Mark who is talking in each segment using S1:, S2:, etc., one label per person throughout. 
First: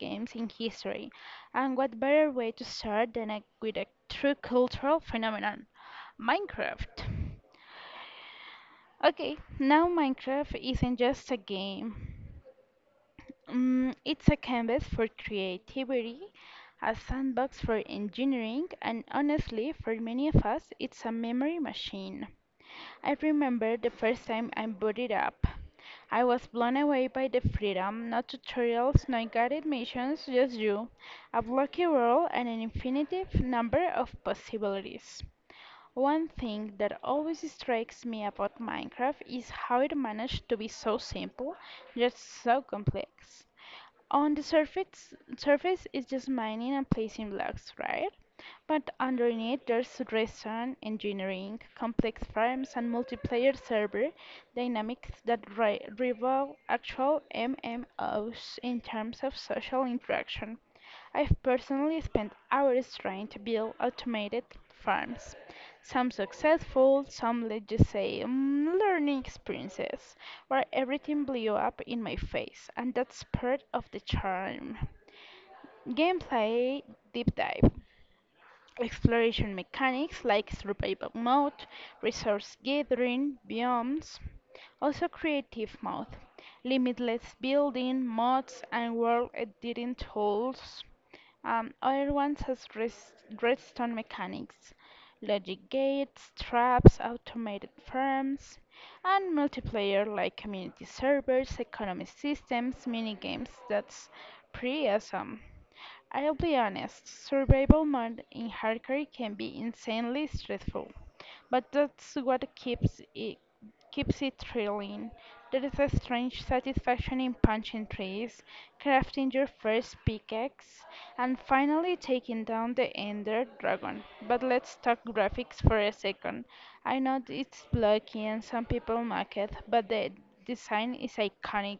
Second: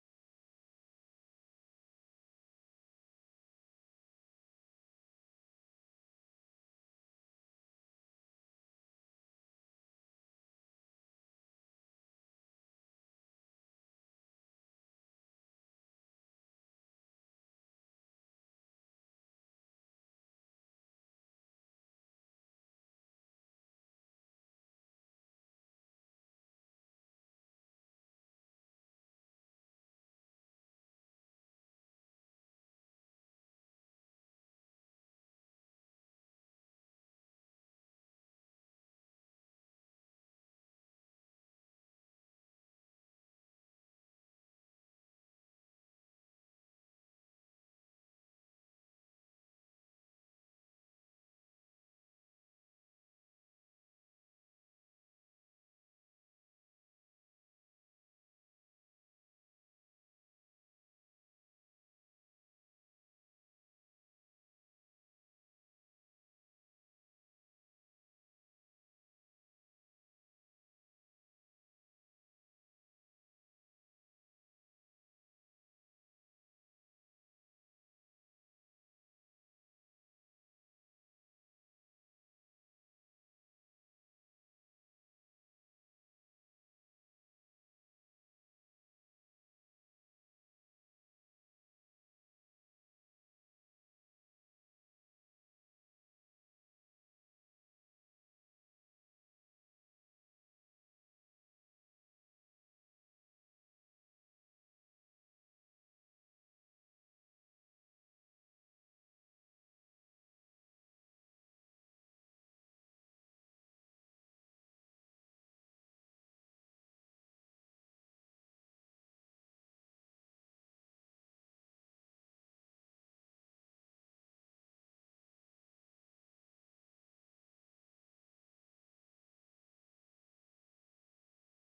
S1: games in history. And what better way to start than with a true cultural phenomenon: Minecraft. Okay, now Minecraft isn't just a game, it's a canvas for creativity, a sandbox for engineering, and honestly, for many of us, it's a memory machine. I remember the first time I booted up. I was blown away by the freedom: no tutorials, no guided missions, just you, a blocky world, and an infinitive number of possibilities. One thing that always strikes me about Minecraft is how it managed to be so simple, yet so complex. On the surface, is just mining and placing blocks, right? But underneath there's restaurant engineering, complex farms, and multiplayer server dynamics that rival actual MMOs in terms of social interaction. I've personally spent hours trying to build automated farms, some successful, some let's just say learning experiences, where everything blew up in my face, and that's part of the charm. Gameplay deep dive: exploration mechanics like survival mode, resource gathering, biomes; also creative mode, limitless building, mods, and world editing tools. Other ones as redstone mechanics, logic gates, traps, automated farms, and multiplayer like community servers, economy systems, mini games. That's pretty awesome. I'll be honest, survival mode in hardcore can be insanely stressful, but that's what keeps it thrilling. There is a strange satisfaction in punching trees, crafting your first pickaxe, and finally taking down the Ender Dragon. But let's talk graphics for a second. I know it's blocky and some people mock it, but the design is iconic.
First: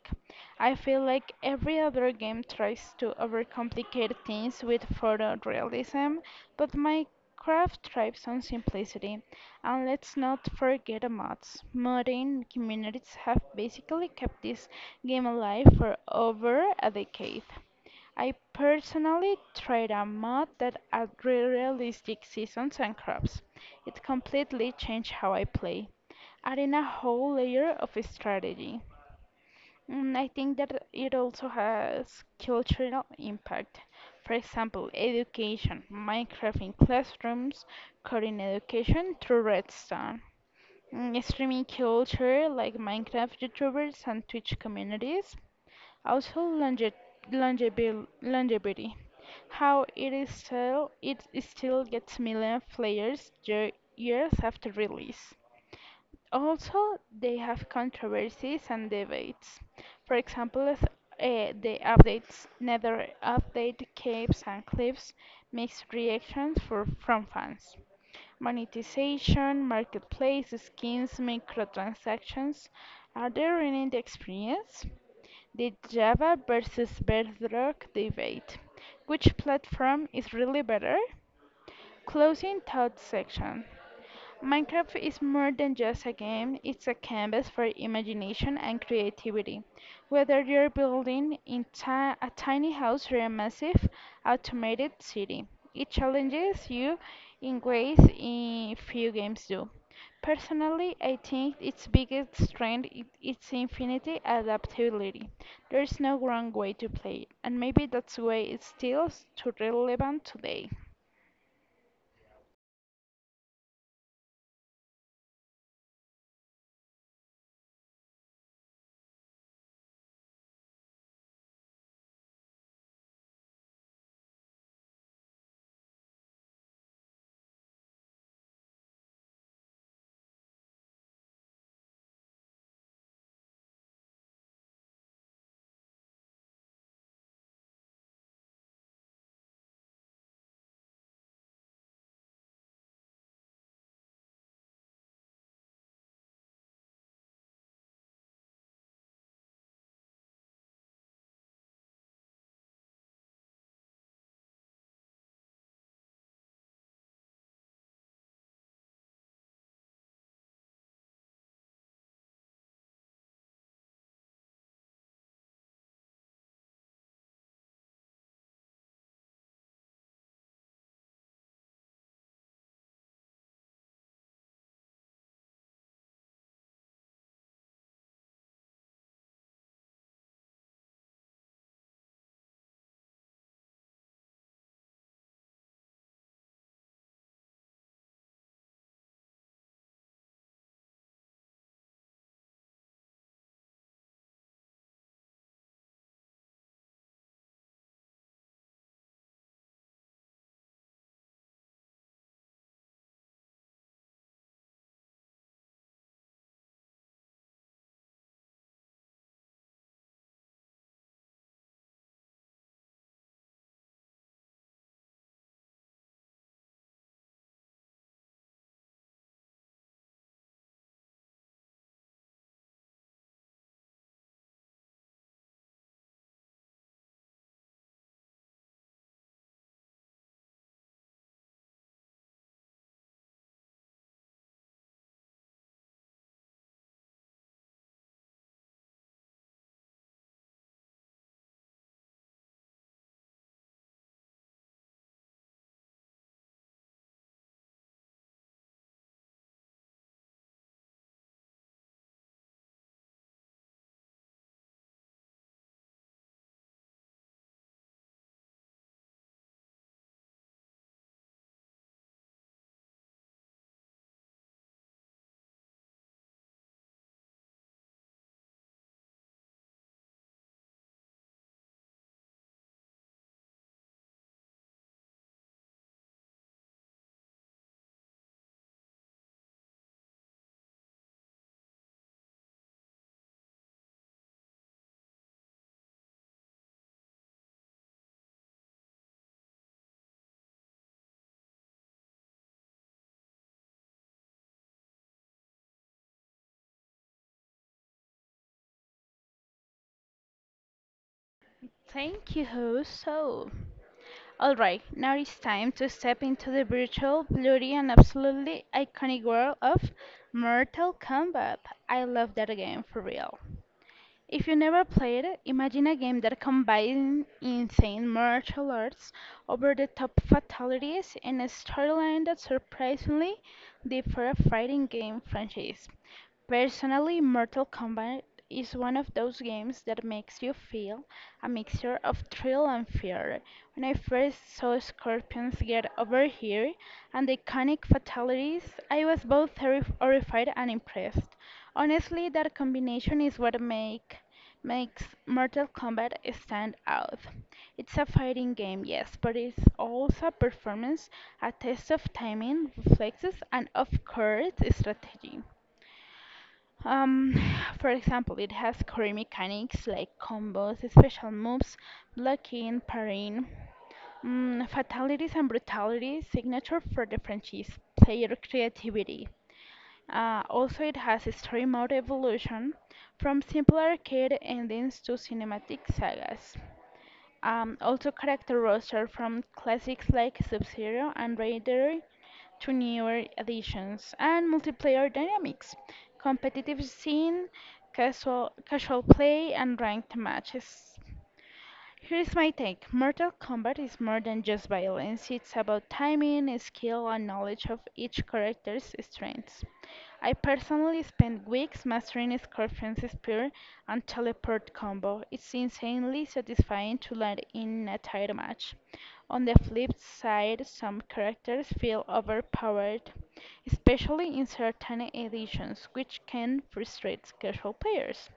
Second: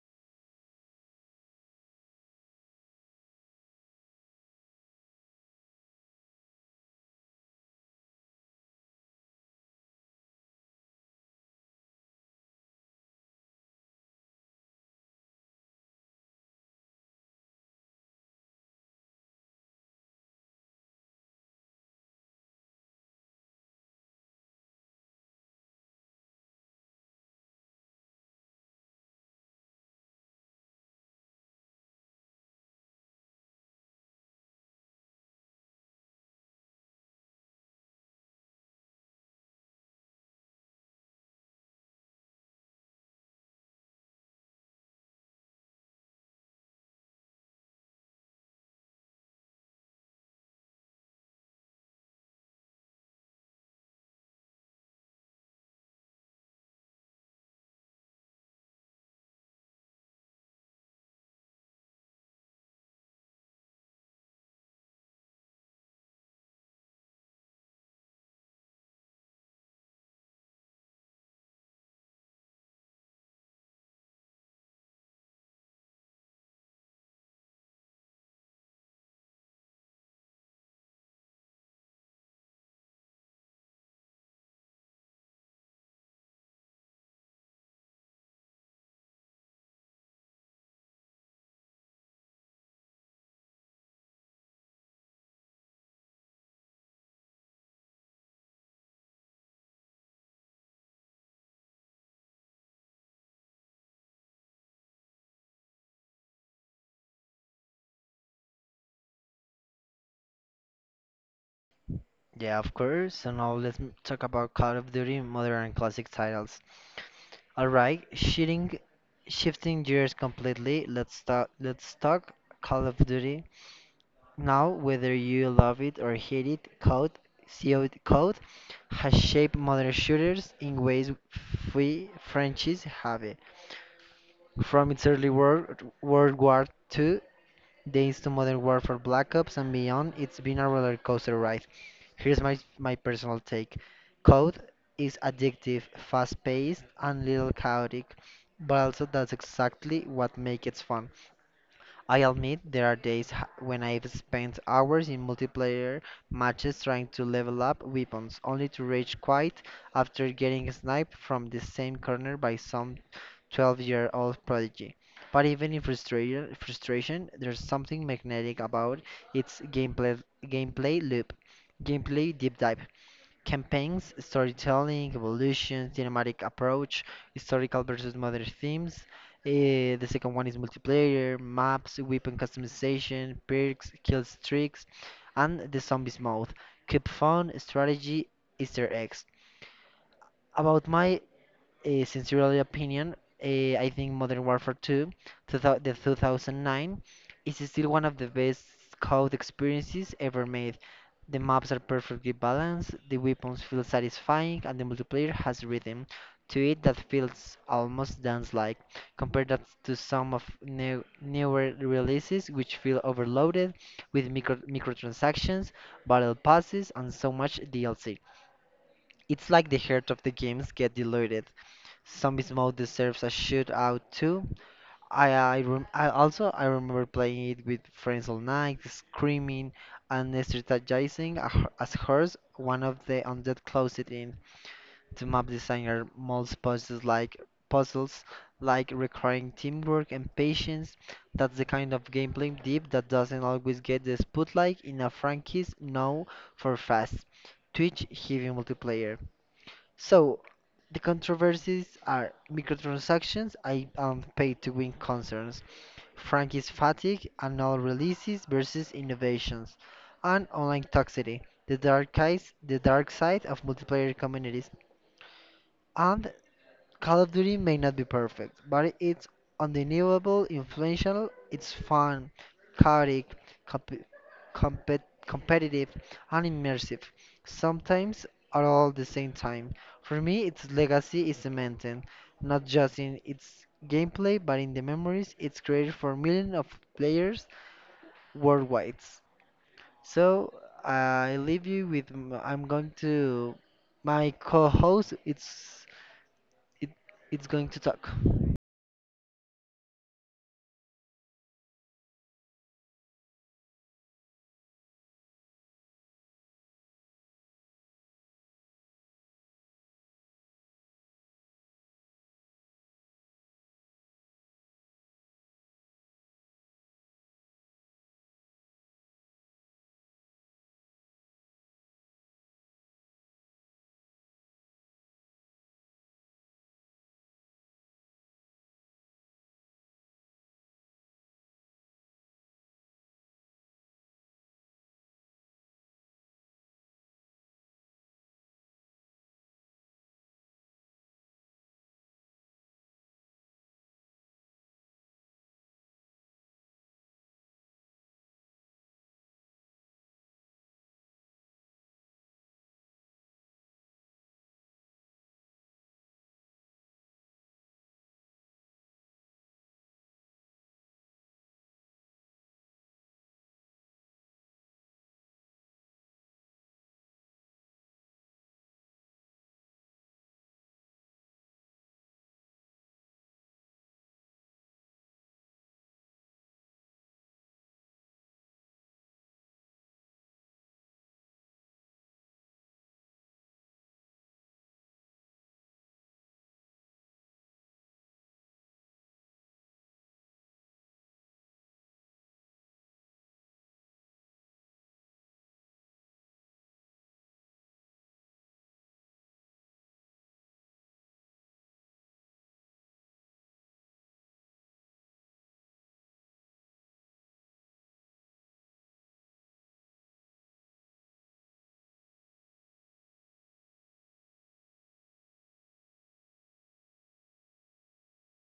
S1: I feel like every other game tries to overcomplicate things with photorealism, but Minecraft thrives on simplicity. And let's not forget the mods. Modern communities have basically kept this game alive for over a decade. I personally tried a mod that added realistic seasons and crops. It completely changed how I play, adding a whole layer of strategy. I think that it also has cultural impact. For example, education: Minecraft in classrooms, coding education through Redstone. Streaming culture like Minecraft YouTubers and Twitch communities. Also longevity. How it is still gets million players years after release. Also, they have controversies and debates. For example, the updates: Nether update, caves and clips, mixed reactions from fans; monetization, marketplace, skins, microtransactions. Are they ruining the experience? The Java versus Bedrock debate. Which platform is really better? Closing thoughts section. Minecraft is more than just a game, it's a canvas for imagination and creativity. Whether you're building a tiny house or a massive automated city, it challenges you in ways in few games do. Personally, I think its biggest strength is its infinite adaptability. There's no wrong way to play it, and maybe that's why it's still so relevant today.
S2: Yeah, of course. So now let's talk about Call of Duty modern and classic titles. All right, shifting gears completely. Let's talk Call of Duty. Now, whether you love it or hate it, Code has shaped modern shooters in ways we Frenchies have it. From its early work, World War II Days to Modern Warfare Black Ops and beyond, it's been a roller coaster ride. Here's my personal take. Code is addictive, fast paced, and little chaotic, but also that's exactly what makes it fun. I admit there are when I've spent hours in multiplayer matches trying to level up weapons, only to rage quit after getting sniped from the same corner by some 12-year-old prodigy. But even in frustration, there's something magnetic about its gameplay loop. Gameplay deep dive, campaigns, storytelling, evolution, cinematic approach, historical versus modern themes. The second one is multiplayer, maps, weapon customization, perks, kill streaks, and the zombies mode. Keep fun, strategy, Easter eggs. About my sincerely opinion, I think Modern Warfare 2, the 2009, is still one of the best COD experiences ever made. The maps are perfectly balanced, the weapons feel satisfying, and the multiplayer has rhythm to it that feels almost dance-like. Compare that to some of newer releases, which feel overloaded with microtransactions, battle passes, and so much DLC. It's like the heart of the games get diluted. Zombies mode deserves a shootout too. I, rem- I also I remember playing it with friends all night, screaming and strategizing as hers. One of the undead closed it in. The map designer molds puzzles like requiring teamwork and patience. That's the kind of gameplay deep that doesn't always get the spotlight in a franchise. No, for fast Twitch heavy multiplayer. So, the controversies are microtransactions, I am paid to win concerns, Frankie's fatigue, annual releases versus innovations, and online toxicity, the dark side of multiplayer communities, and Call of Duty may not be perfect, but it's undeniable, influential, it's fun, chaotic, comp- competitive, and immersive, sometimes at all the same time. For me, its legacy is cemented, not just in its gameplay, but in the memories it's created for millions of players worldwide. So, I leave you with, m- I'm going to, my co-host, it's, it, it's going to talk.
S1: Thank you. So, all right, now it's time to step into the virtual, bloody, and absolutely iconic world of Mortal Kombat. I love that game for real. If you never played it, imagine a game that combines insane martial arts, over-the-top fatalities, and a storyline that surprisingly differ a fighting game franchise. Personally, Mortal Kombat is one of those games that makes you feel a mixture of thrill and fear. When I first saw Scorpions get over here and the iconic fatalities, I was both horrified and impressed. Honestly, that combination is what makes Mortal Kombat stand out. It's a fighting game, yes, but it's also a performance, a test of timing, reflexes, and of course, strategy. Um, for example, it has core mechanics like combos, special moves, blocking, parrying, fatalities and brutalities, signature for the franchise, player creativity. Also, it has a story mode evolution from simple arcade endings to cinematic sagas. Also, character roster from classics like Sub Zero and Raider to newer additions, and multiplayer dynamics, competitive scene, casual play, and ranked matches. Here's my take: Mortal Kombat is more than just violence, it's about timing, skill, and knowledge of each character's strengths. I personally spent weeks mastering Scorpion's Spear and Teleport combo. It's insanely satisfying to land in a title match. On the flip side, some characters feel overpowered, especially in certain editions, which can frustrate casual players.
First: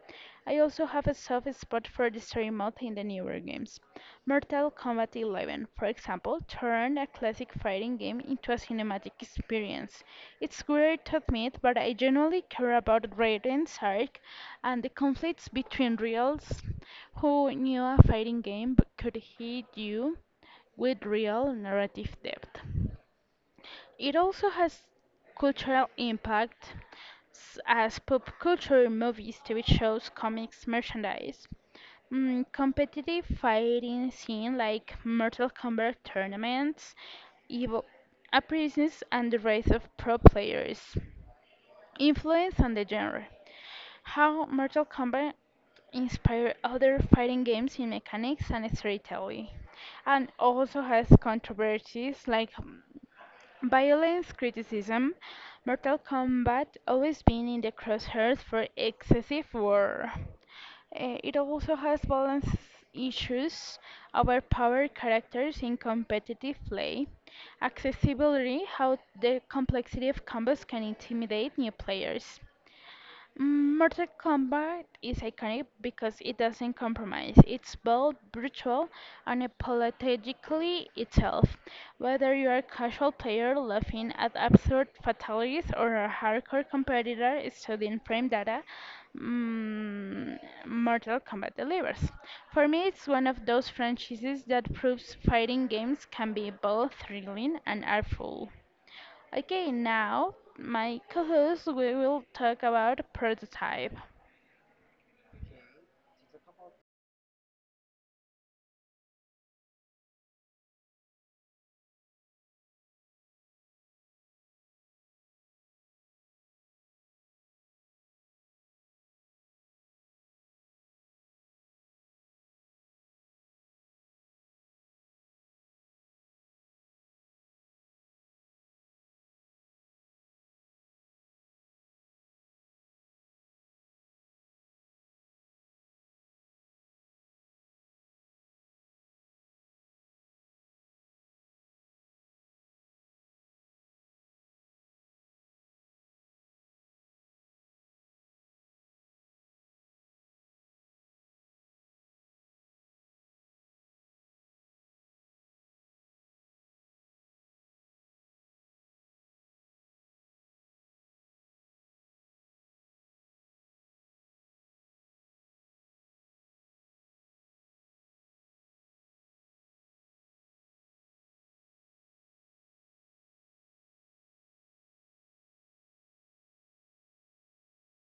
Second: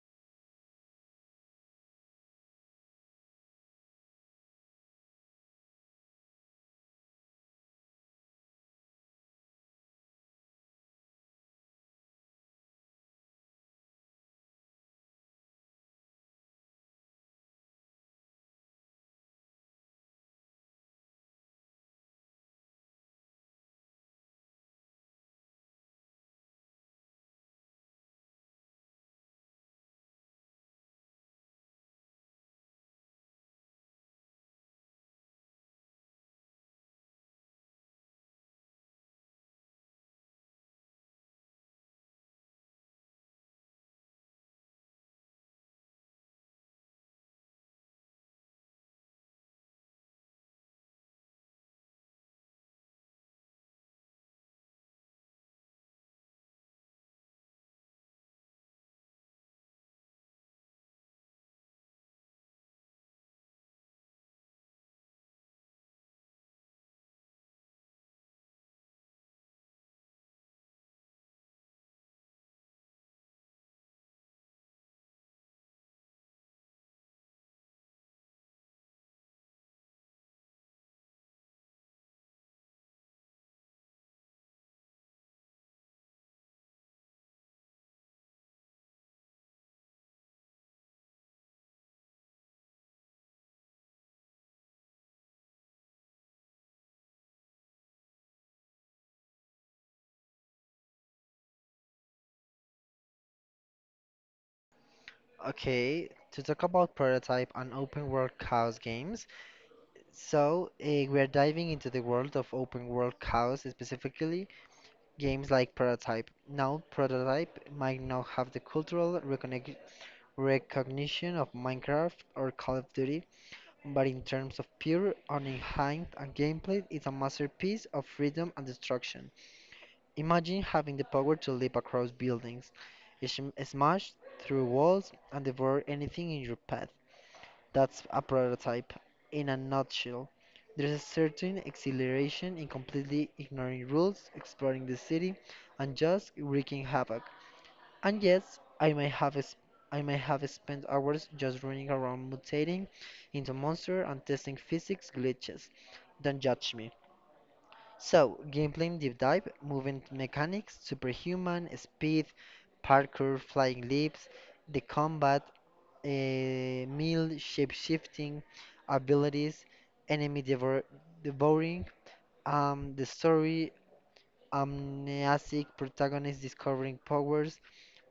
S1: I also have a soft spot for the story mode in the newer games. Mortal Kombat 11, for example, turned a classic fighting game into a cinematic experience. It's great to admit, but I genuinely care about Red and Sark and the conflicts between reals. Who knew a fighting game but could hit you with real narrative depth? It also has cultural impact as pop culture: movies, TV shows, comics, merchandise. Competitive fighting scene like Mortal Kombat tournaments, Evo appearances, and the rise of pro players. Influence on the genre. How Mortal Kombat inspired other fighting games in mechanics and storytelling, and also has controversies like violence criticism. Mortal Kombat always been in the crosshairs for excessive war. It also has balance issues, overpowered characters in competitive play, accessibility, how the complexity of combos can intimidate new players. Mortal Kombat is iconic because it doesn't compromise. It's bold, brutal, and apologetically itself. Whether you're a casual player laughing at absurd fatalities or a hardcore competitor studying frame data, mm, Mortal Kombat delivers. For me, it's one of those franchises that proves fighting games can be both thrilling and artful. Okay, now my co-host we will talk about prototype.
S2: Okay, to talk about prototype and open world chaos games. So, we're diving into the world of open world chaos, specifically games like Prototype. Now, Prototype might not have the cultural recognition of Minecraft or Call of Duty, but in terms of pure, unenhanced and gameplay, it's a masterpiece of freedom and destruction. Imagine having the power to leap across buildings, smash through walls, and devour anything in your path. That's a prototype in a nutshell. There's a certain exhilaration in completely ignoring rules, exploring the city, and just wreaking havoc. And yes, I may have spent hours just running around mutating into monster and testing physics glitches. Don't judge me. So, gameplay deep dive, movement mechanics, superhuman, speed, parkour, flying leaps, the combat, meal shape-shifting abilities, enemy devouring, the story, amnesic protagonist discovering powers,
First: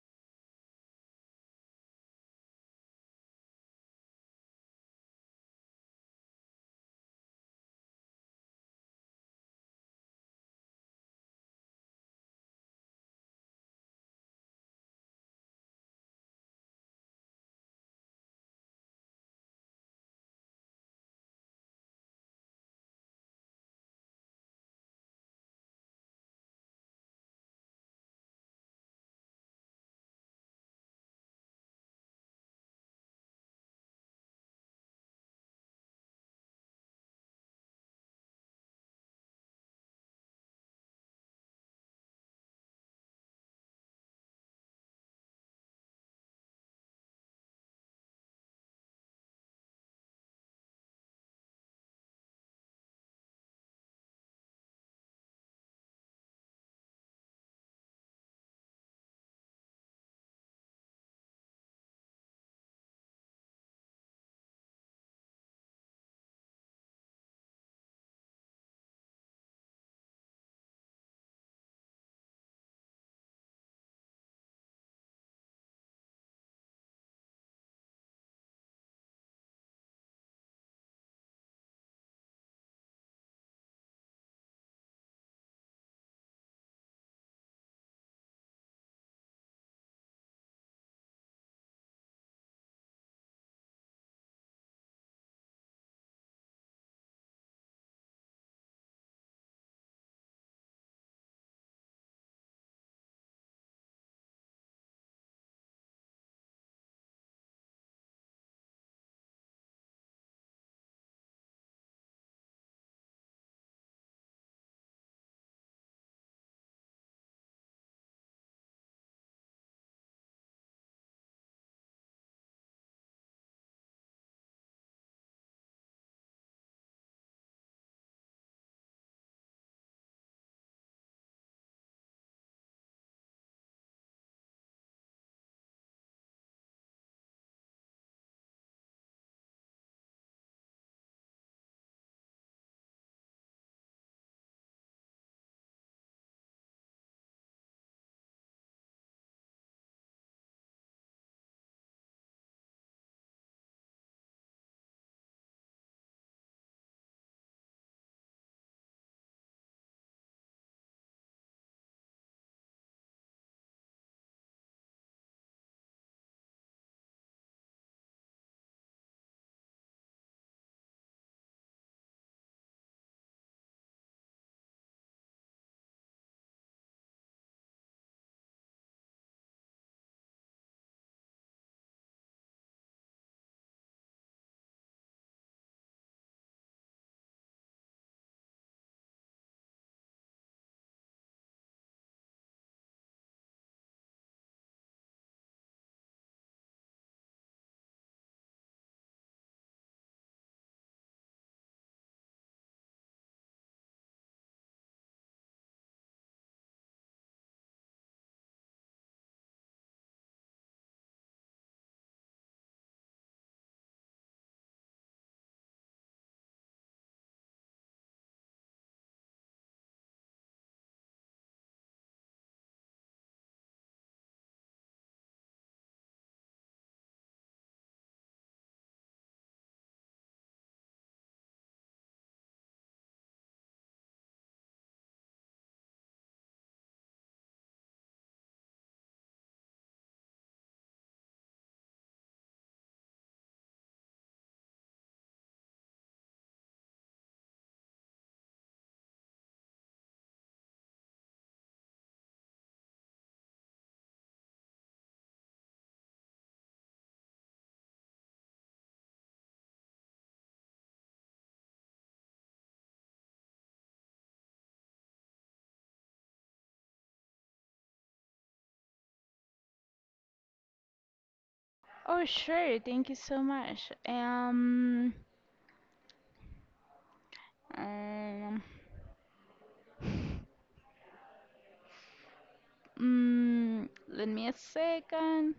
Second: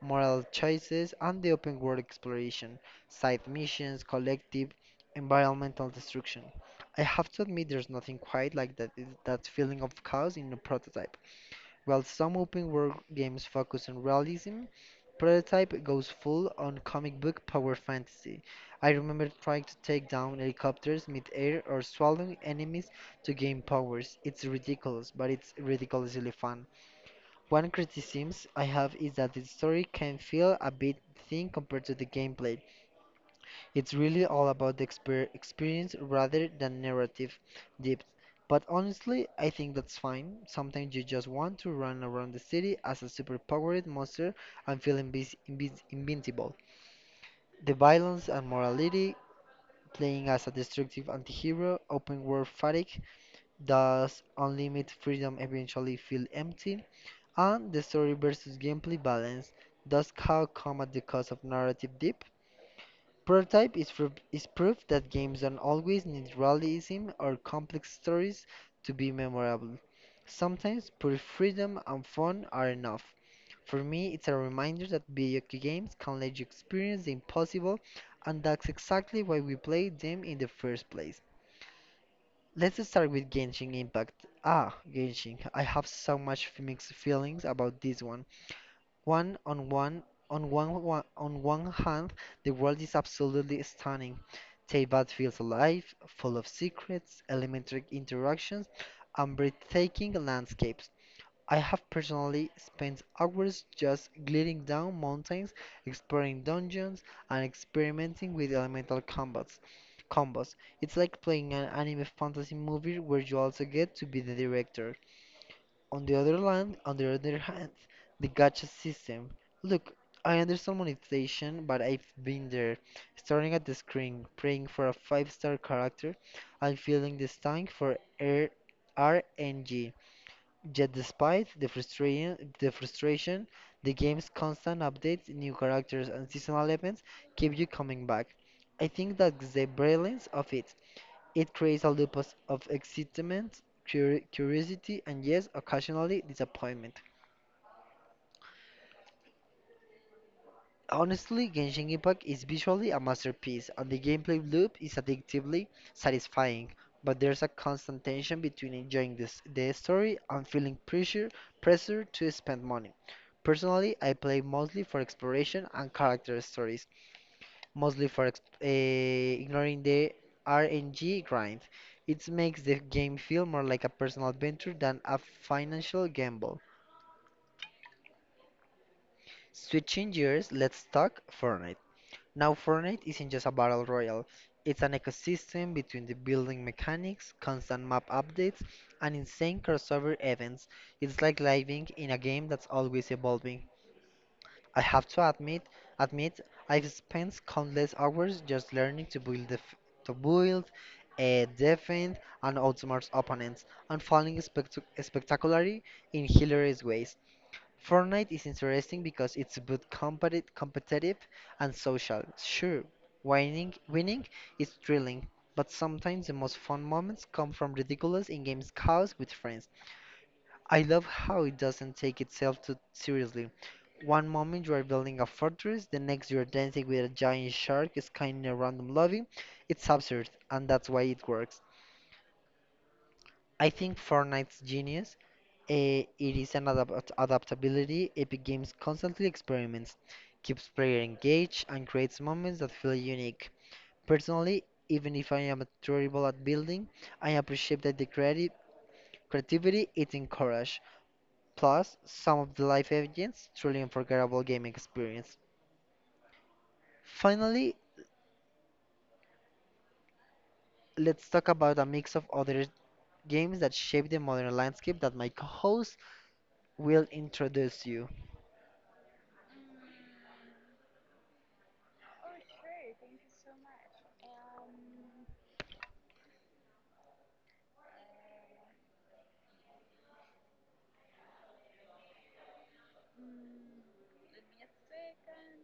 S2: moral choices, and the open world exploration, side missions, collective, environmental destruction. I have to admit, there's nothing quite like that feeling of chaos in a prototype. While some open world games focus on realism, Prototype goes full on comic book power fantasy. I remember trying to take down helicopters mid-air or swallowing enemies to gain powers. It's ridiculous, but it's ridiculously fun. One criticism I have is that the story can feel a bit thin compared to the gameplay. It's really all about the experience rather than narrative depth. But honestly, I think that's fine. Sometimes you just want to run around the city as a superpowered monster and feel invis invis invincible. The violence and morality, playing as a destructive anti-hero, open world fatigue, does unlimited freedom eventually feel empty, and the story versus gameplay balance does how come at the cost of narrative depth. Prototype is proof that games don't always need realism or complex stories to be memorable. Sometimes pure freedom and fun are enough. For me, it's a reminder that video games can let you experience the impossible, and that's exactly why we played them in the first place. Let's start with Genshin Impact. Ah, Genshin, I have so much mixed feelings about this one. One on one on one hand, the world is absolutely stunning. Teyvat feels alive, full of secrets, elementary interactions, and breathtaking landscapes. I have personally spent hours just gliding down mountains, exploring dungeons, and experimenting with elemental combats. Combos. It's like playing an anime fantasy movie where you also get to be the director. On the other hand, the gacha system. Look, I understand monetization, but I've been there, staring at the screen, praying for a five-star character, and feeling this tank for R RNG. Yet despite the frustration, the game's constant updates, new characters, and seasonal events keep you coming back. I think that's the brilliance of it. It creates a loop of excitement, curiosity, and yes, occasionally disappointment. Honestly, Genshin Impact is visually a masterpiece, and the gameplay loop is addictively satisfying, but there's a constant tension between enjoying this, the story and feeling pressure to spend money. Personally, I play mostly for exploration and character stories, mostly for ex- eh, ignoring the RNG grind. It makes the game feel more like a personal adventure than a financial gamble. Switching gears, let's talk Fortnite. Now, Fortnite isn't just a battle royale, it's an ecosystem between the building mechanics, constant map updates, and insane crossover events. It's like living in a game that's always evolving. I have to admit I've spent countless hours just learning to build, defend, and outsmart opponents, and falling spectacularly in hilarious ways. Fortnite is interesting because it's both competitive and social. Sure, winning is thrilling, but sometimes the most fun moments come from ridiculous in-game chaos with friends. I love how it doesn't take itself too seriously. One moment you are building a fortress, the next you are dancing with a giant shark skinning a random lobby. It's absurd, and that's why it works. I think Fortnite's genius, it is an adaptability. Epic Games constantly experiments, keeps player engaged, and creates moments that feel unique. Personally, even if I am terrible at building, I appreciate that the creative creativity it encourages. Plus some of the live agents, truly unforgettable gaming experience. Finally, let's talk about a mix of other games that shape the modern landscape that my co-host will introduce you.
S1: Oh sure, thank you so much. Um, let me a second.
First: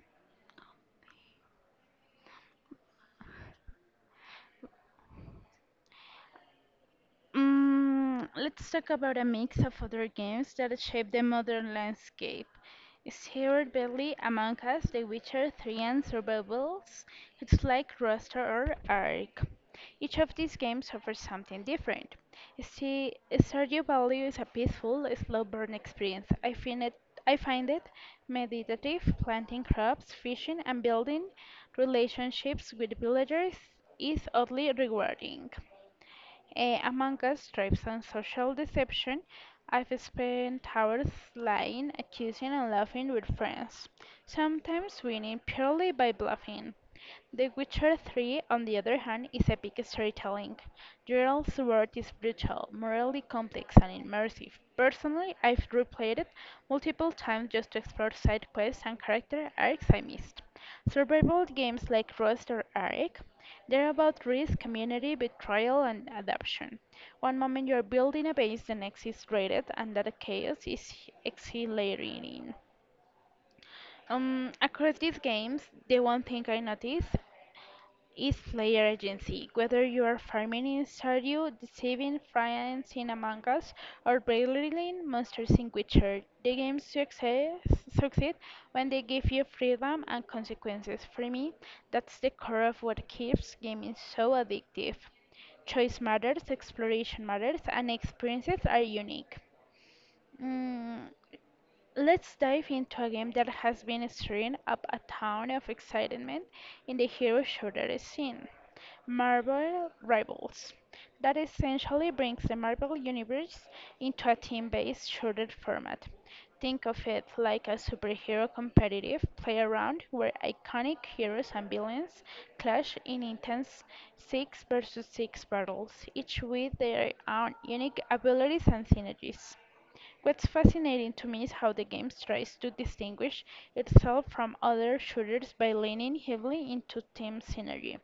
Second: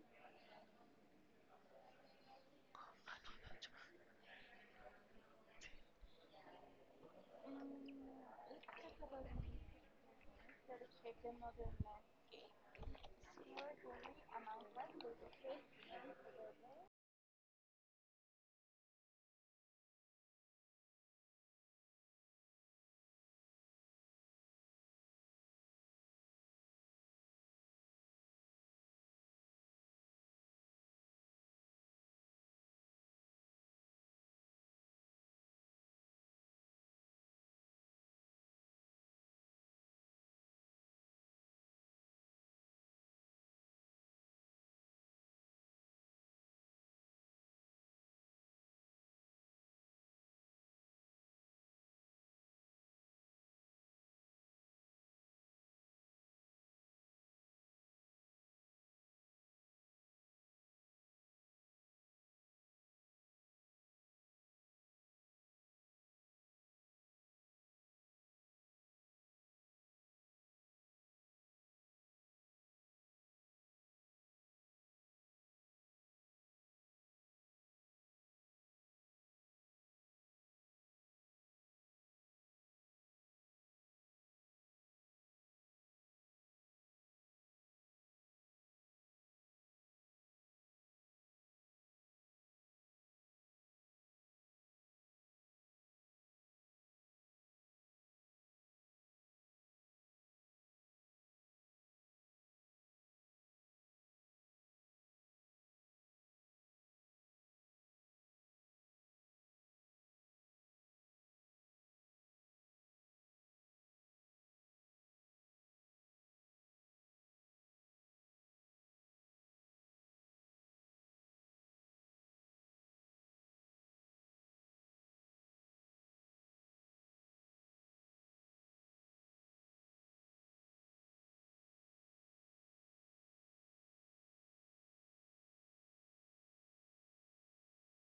S1: Let's talk about a mix of other games that shape the modern landscape. Is Hero Belly, Among Us, The Witcher 3, and Survivals? It's like Roster or Ark. Each of these games offers something different. See, Stardew Valley is a peaceful, slow burn experience. I find it meditative, planting crops, fishing, and building relationships with villagers is oddly rewarding. Among us, tribes and social deception, I've spent hours lying, accusing, and laughing with friends. Sometimes winning purely by bluffing. The Witcher 3, on the other hand, is epic storytelling. Gerald's Sword is brutal, morally complex, and immersive. Personally, I've replayed it multiple times just to explore side quests and character arcs I missed. Survival games like Rust or Ark, they're about risk, community, betrayal, and adaption. One moment you're building a base, the next is raided, and that chaos is exhilarating. Across these games, the one thing I noticed is player agency. Whether you are farming in Stardew, deceiving friends in Among Us, or battling monsters in Witcher, the succeed when they give you freedom and consequences. For me, that's the core of what keeps gaming so addictive. Choice matters, exploration matters, and experiences are unique. Mm, Let's dive into a game that has been stirring up a town of excitement in the hero shooter scene: Marvel Rivals. That essentially brings the Marvel universe into a team-based shooter format. Think of it like a superhero competitive play around where iconic heroes and villains clash in intense 6 versus 6 battles, each with their own unique abilities and synergies. What's fascinating to me is how the game tries to distinguish itself from other shooters by leaning heavily into team synergy.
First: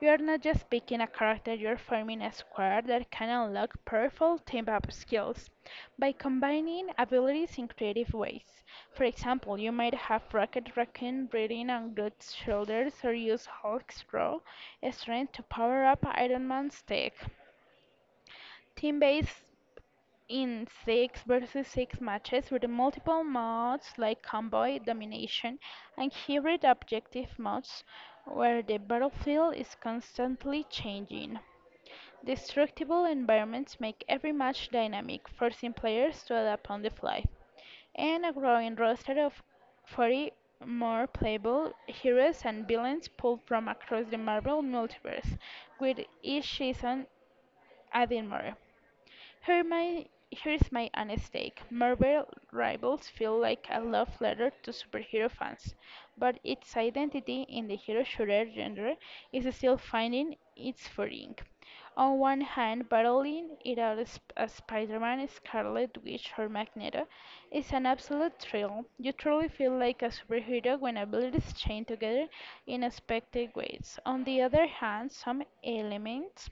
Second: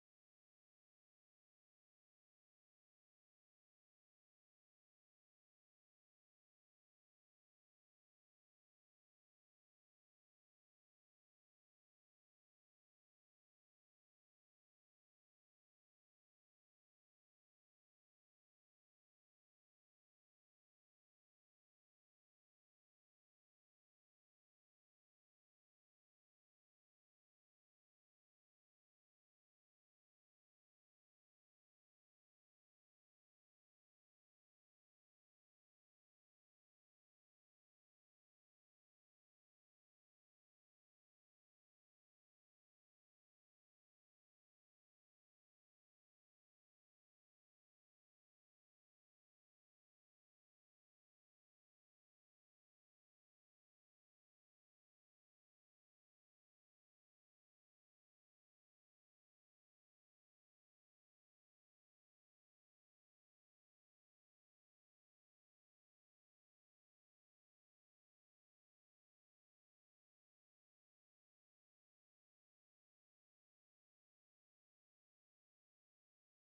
S1: You are not just picking a character, you're forming a squad that can unlock powerful team up skills by combining abilities in creative ways. For example, you might have Rocket Raccoon breathing on Groot's shoulders or use Hulk's raw strength to power up Iron Man's tech. Team based in six versus six matches with multiple modes like convoy domination and hybrid objective modes where the battlefield is constantly changing. Destructible environments make every match dynamic, forcing players to adapt on the fly, and a growing roster of 40 more playable heroes and villains pulled from across the Marvel multiverse, with each season adding more. Here's my honest take. Marvel Rivals feel like a love letter to superhero fans, but its identity in the hero shooter genre is still finding its footing. On one hand, battling it out as Spider-Man, Scarlet Witch, or Magneto is an absolute thrill. You truly feel like a superhero when abilities chain together in expected ways. On the other hand, some elements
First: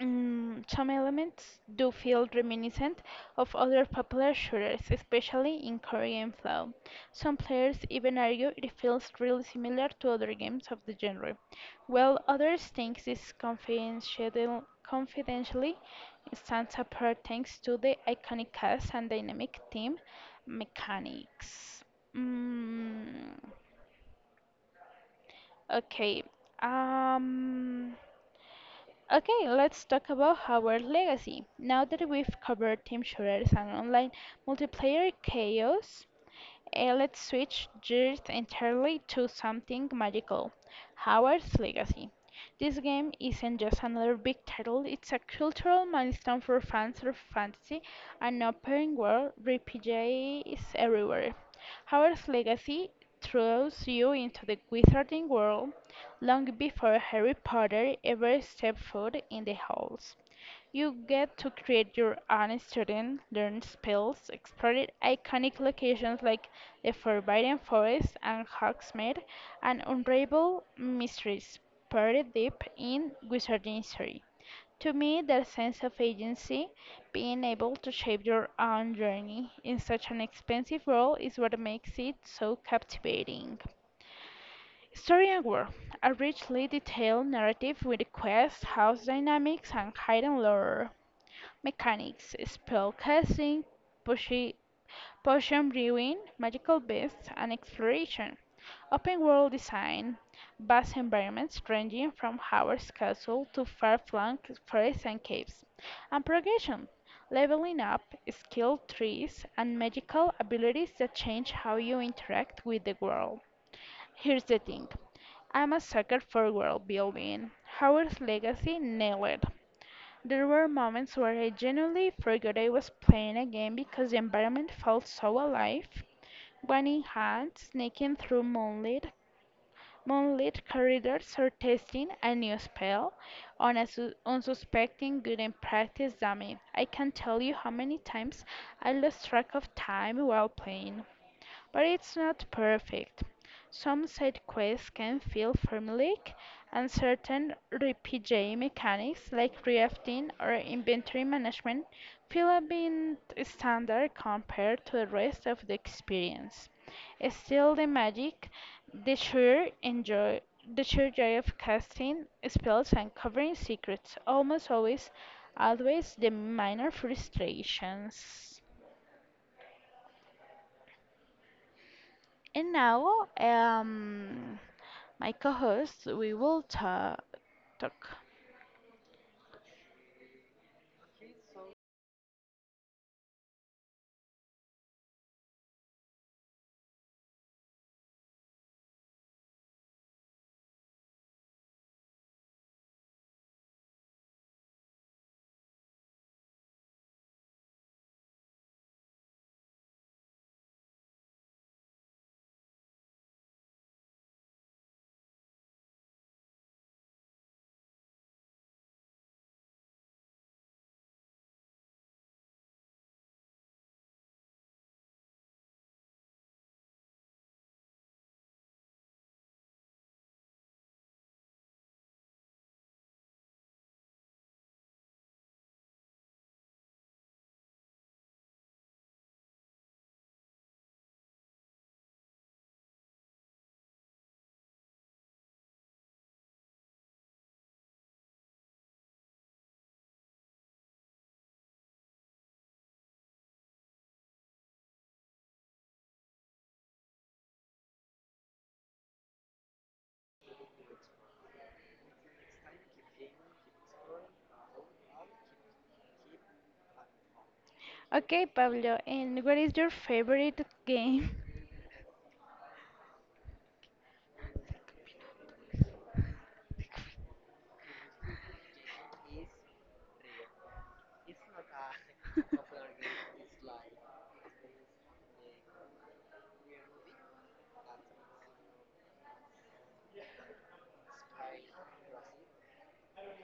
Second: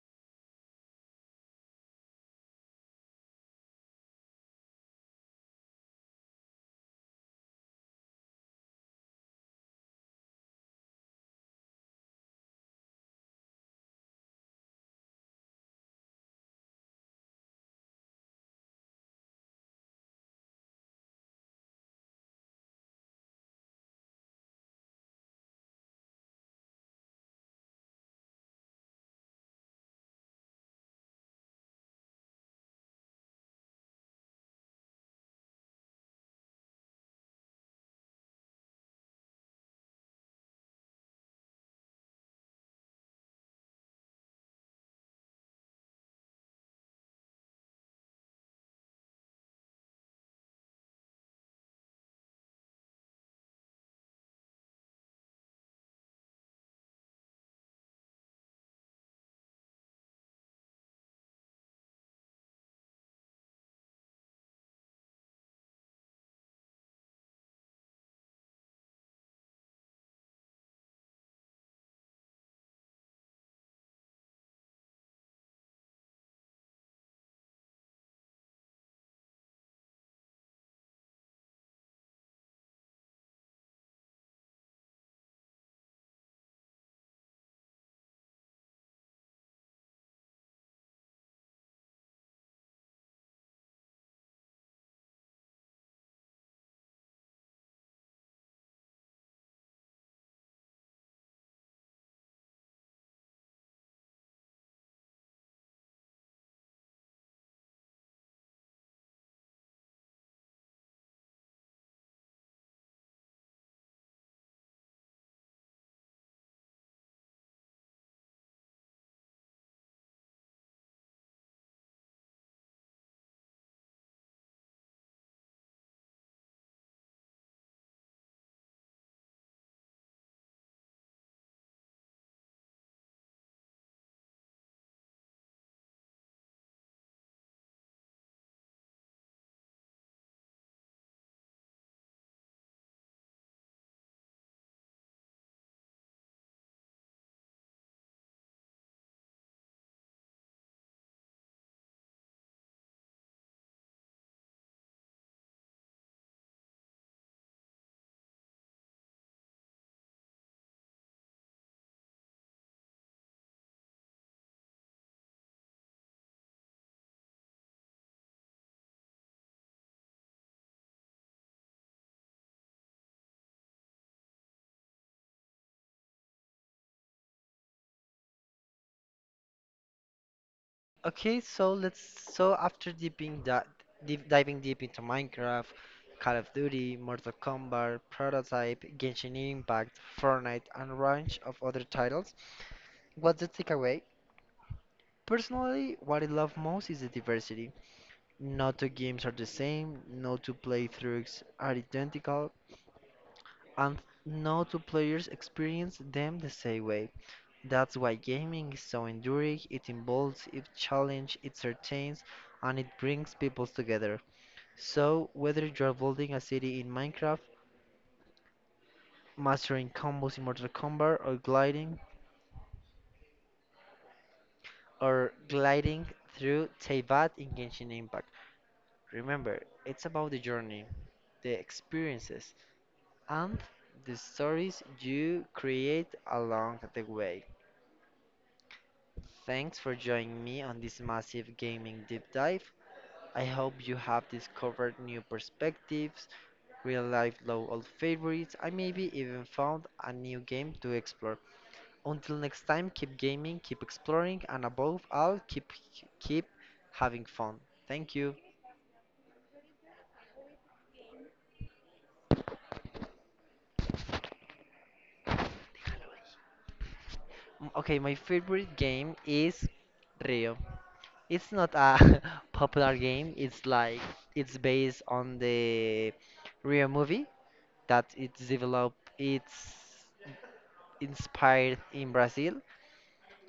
S1: Mm, some elements do feel reminiscent of other popular shooters, especially in Korean Flow. Some players even argue it feels really similar to other games of the genre, while others think this confidentially stands apart thanks to the iconic cast and dynamic team mechanics. Mm, okay. Um. Okay, let's talk about Howard's legacy. Now that we've covered team shooters and online multiplayer chaos, let's switch gears entirely to something magical: Howard's Legacy. This game isn't just another big title, it's a cultural milestone for fans of fantasy and open world RPGs everywhere. Howard's Legacy throws you into the wizarding world long before Harry Potter ever stepped foot in the halls. You get to create your own student, learn spells, explore iconic locations like the Forbidden Forest and Hogsmeade, and unravel mysteries buried deep in wizarding history. To me, that sense of agency, being able to shape your own journey in such an expensive world, is what makes it so captivating. Story and War, a richly detailed narrative with quests, house dynamics, and hidden lore mechanics, spellcasting, poshi- potion brewing, magical beasts, and exploration. Open world design, vast environments ranging from Howard's Castle to far-flung forests and caves. And progression, leveling up, skill trees, and magical abilities that change how you interact with the world. Here's the thing. I'm a sucker for world building. Howard's Legacy nailed it. There were moments where I genuinely forgot I was playing a game because the environment felt so alive. One in hand, sneaking through moonlit corridors or testing a new spell on a unsuspecting good and practice dummy. I can't tell you how many times I lost track of time while playing. But it's not perfect. Some side quests can feel formulaic, and certain RPG mechanics like crafting or inventory management feel a bit standard compared to the rest of the experience. Still, the magic, the sheer enjoy, the sheer joy of casting spells and covering secrets almost always outweighs the minor frustrations. And now, my co host, we will talk.
S2: Okay, so let's, so after diving deep into Minecraft, Call of Duty, Mortal Kombat, Prototype, Genshin Impact, Fortnite, and a range of other titles, what's the takeaway? Personally, what I love most is the diversity. No two games are the same, no two playthroughs are identical, and no two players experience them the same way. That's why gaming is so enduring, it involves, it challenges, it entertains, and it brings people together. So, whether you're building a city in Minecraft, mastering combos in Mortal Kombat, or gliding through Teyvat in Genshin Impact, remember, it's about the journey, the experiences, and the stories you create along the way. Thanks for joining me on this massive gaming deep dive. I hope you have discovered new perspectives, real life low old favorites, and maybe even found a new game to explore. Until next time, keep gaming, keep exploring, and above all, keep having fun. Thank you.
S1: Okay, Pablo, and what is your favorite game?
S2: Mm, okay, my favorite game is Rio. It's not a popular game. It's like it's based on the real movie that it's developed. It's inspired in Brazil,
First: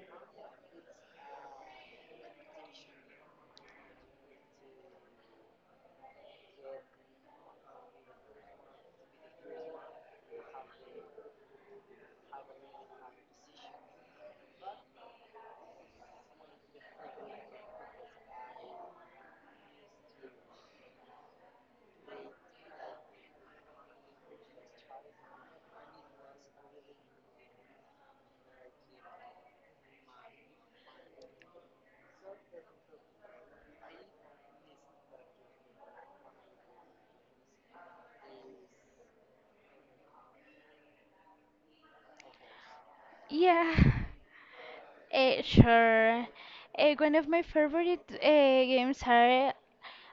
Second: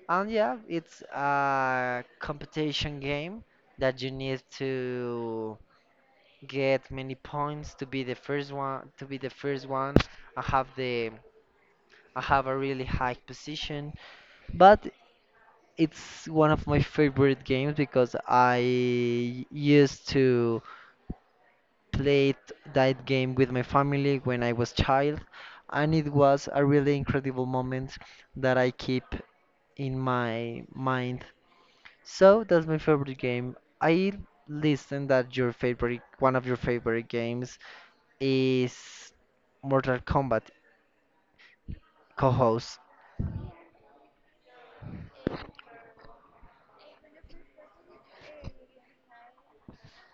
S2: and yeah, it's a competition game that you need to get many points to be the first one. To be the first one, I have the I have a really high position, but it's one of my favorite games because I used to played that game with my family when I was child, and it was a really incredible moment that I keep in my mind. So that's my favorite game. I listen that your favorite one of your favorite games is Mortal Kombat co-host.
S1: Yeah, sure. One of my favorite games are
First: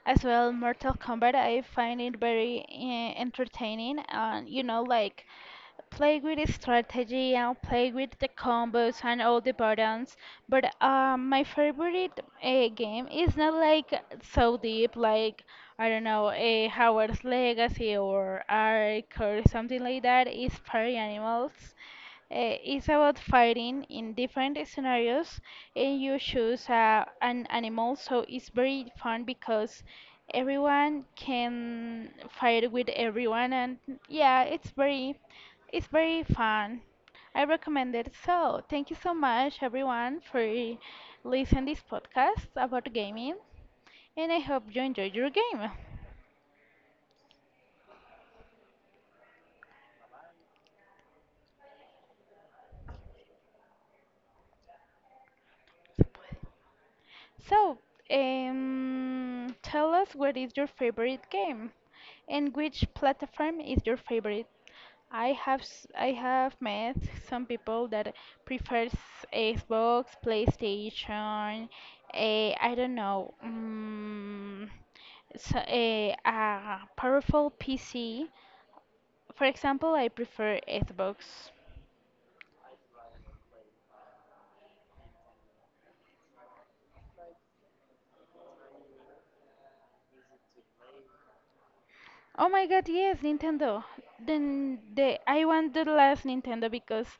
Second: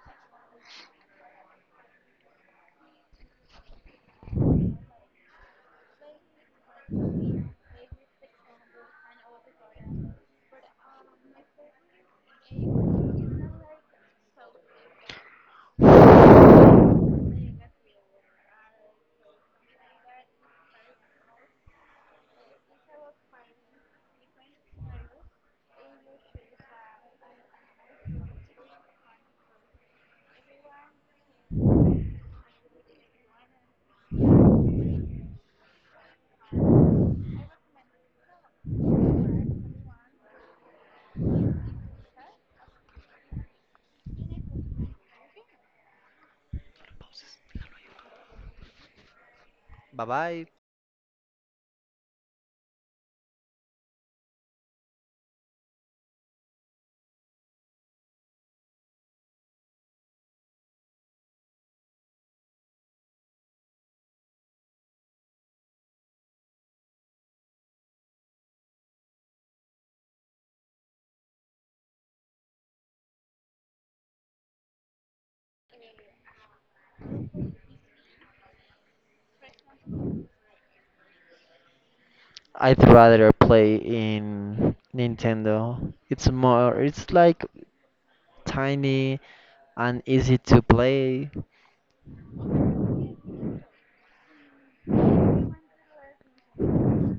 S1: as well mortal kombat. I find it very entertaining, and you know, like play with the strategy and play with the combos and all the buttons, but my favorite game is not like so deep like, I don't know, a howard's legacy or ark or something like that. It's party animals. It's about fighting in different scenarios, and you choose an animal, so it's very fun because everyone can fight with everyone, and yeah, it's very fun. I recommend it. So thank you so much, everyone, for listening this podcast about gaming, and I hope you enjoyed your game.
S2: Bye bye.
S1: So, tell us what is your favorite game and which platform is your favorite? I have met some people that prefers Xbox, PlayStation, I don't know, so, a powerful PC. For example, I prefer Xbox.
S2: I'd rather play in Nintendo. It's like tiny and easy to play.
S1: Oh my God, yes, Nintendo. Then the I want the last Nintendo because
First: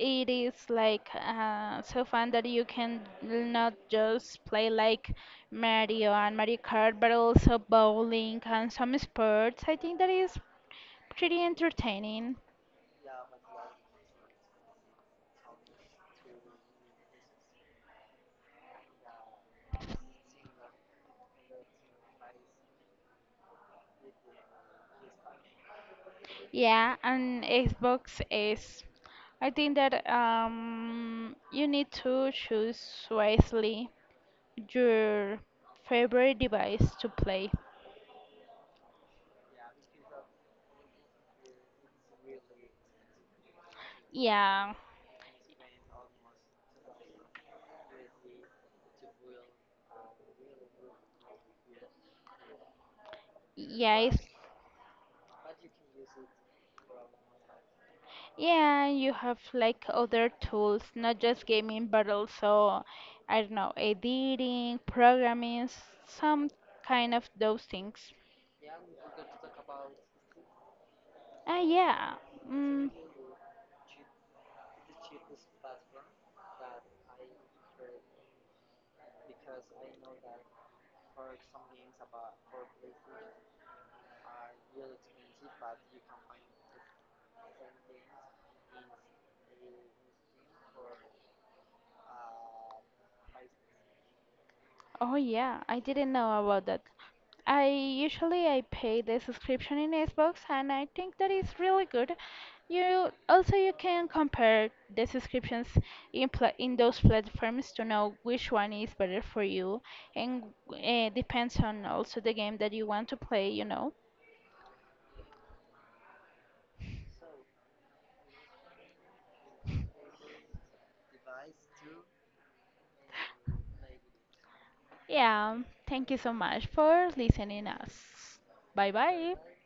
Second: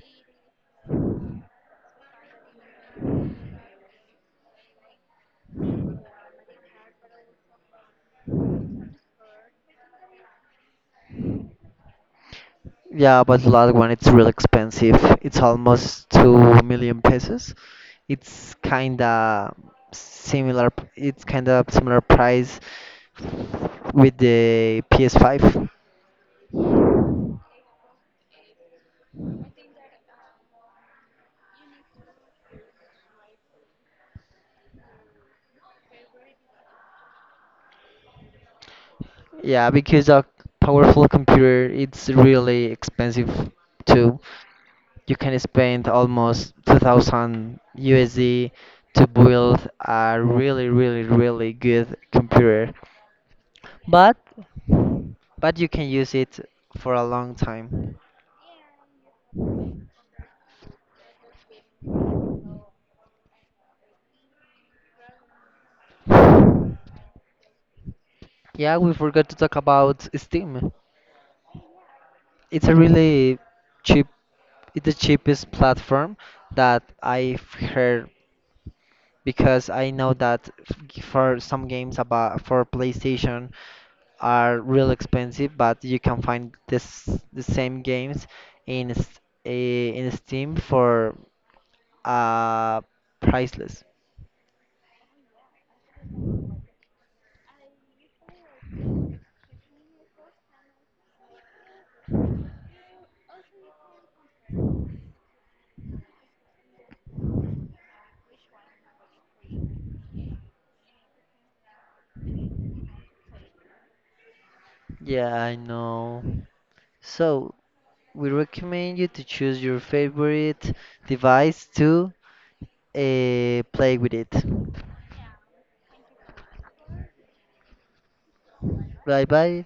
S1: it is like so fun that you can not just play like Mario and Mario Kart, but also bowling and some sports. I think that is pretty entertaining.
S2: Yeah, but the last one it's real expensive. It's almost 2 million pesos. It's kinda similar. It's kinda similar price with the PS5.
S1: Yeah, and Xbox is. I think that you need to choose wisely your favorite device to play.
S2: Yeah, because a powerful computer it's really expensive too.
S1: Yeah,
S2: You can spend almost 2000 USD to build a really really really good computer.
S1: yeah, it's
S2: But but you can use it for a long time.
S1: Yeah, you have like other tools, not just gaming, but also, I don't know, editing, programming, some kind of those things.
S2: Yeah, we forgot to talk about Steam.
S1: Ah, yeah.
S2: It's a
S1: Mm.
S2: cheap, it's the cheapest platform that I've heard because I know that for some games about for PlayStation are real expensive, but you can find this the same games in s- in Steam for uh priceless.
S1: Oh, yeah, I didn't know about that. I usually I pay the subscription in Xbox, and I think that is really good. You also you can compare the subscriptions in those platforms to know which one is better for you, and depends on also the game that you want to play, you know.
S2: Yeah, I know. So, we recommend you to choose your favorite device to play with it.
S1: Yeah, thank you so much for listening us. Bye
S2: Bye
S1: bye.
S2: bye.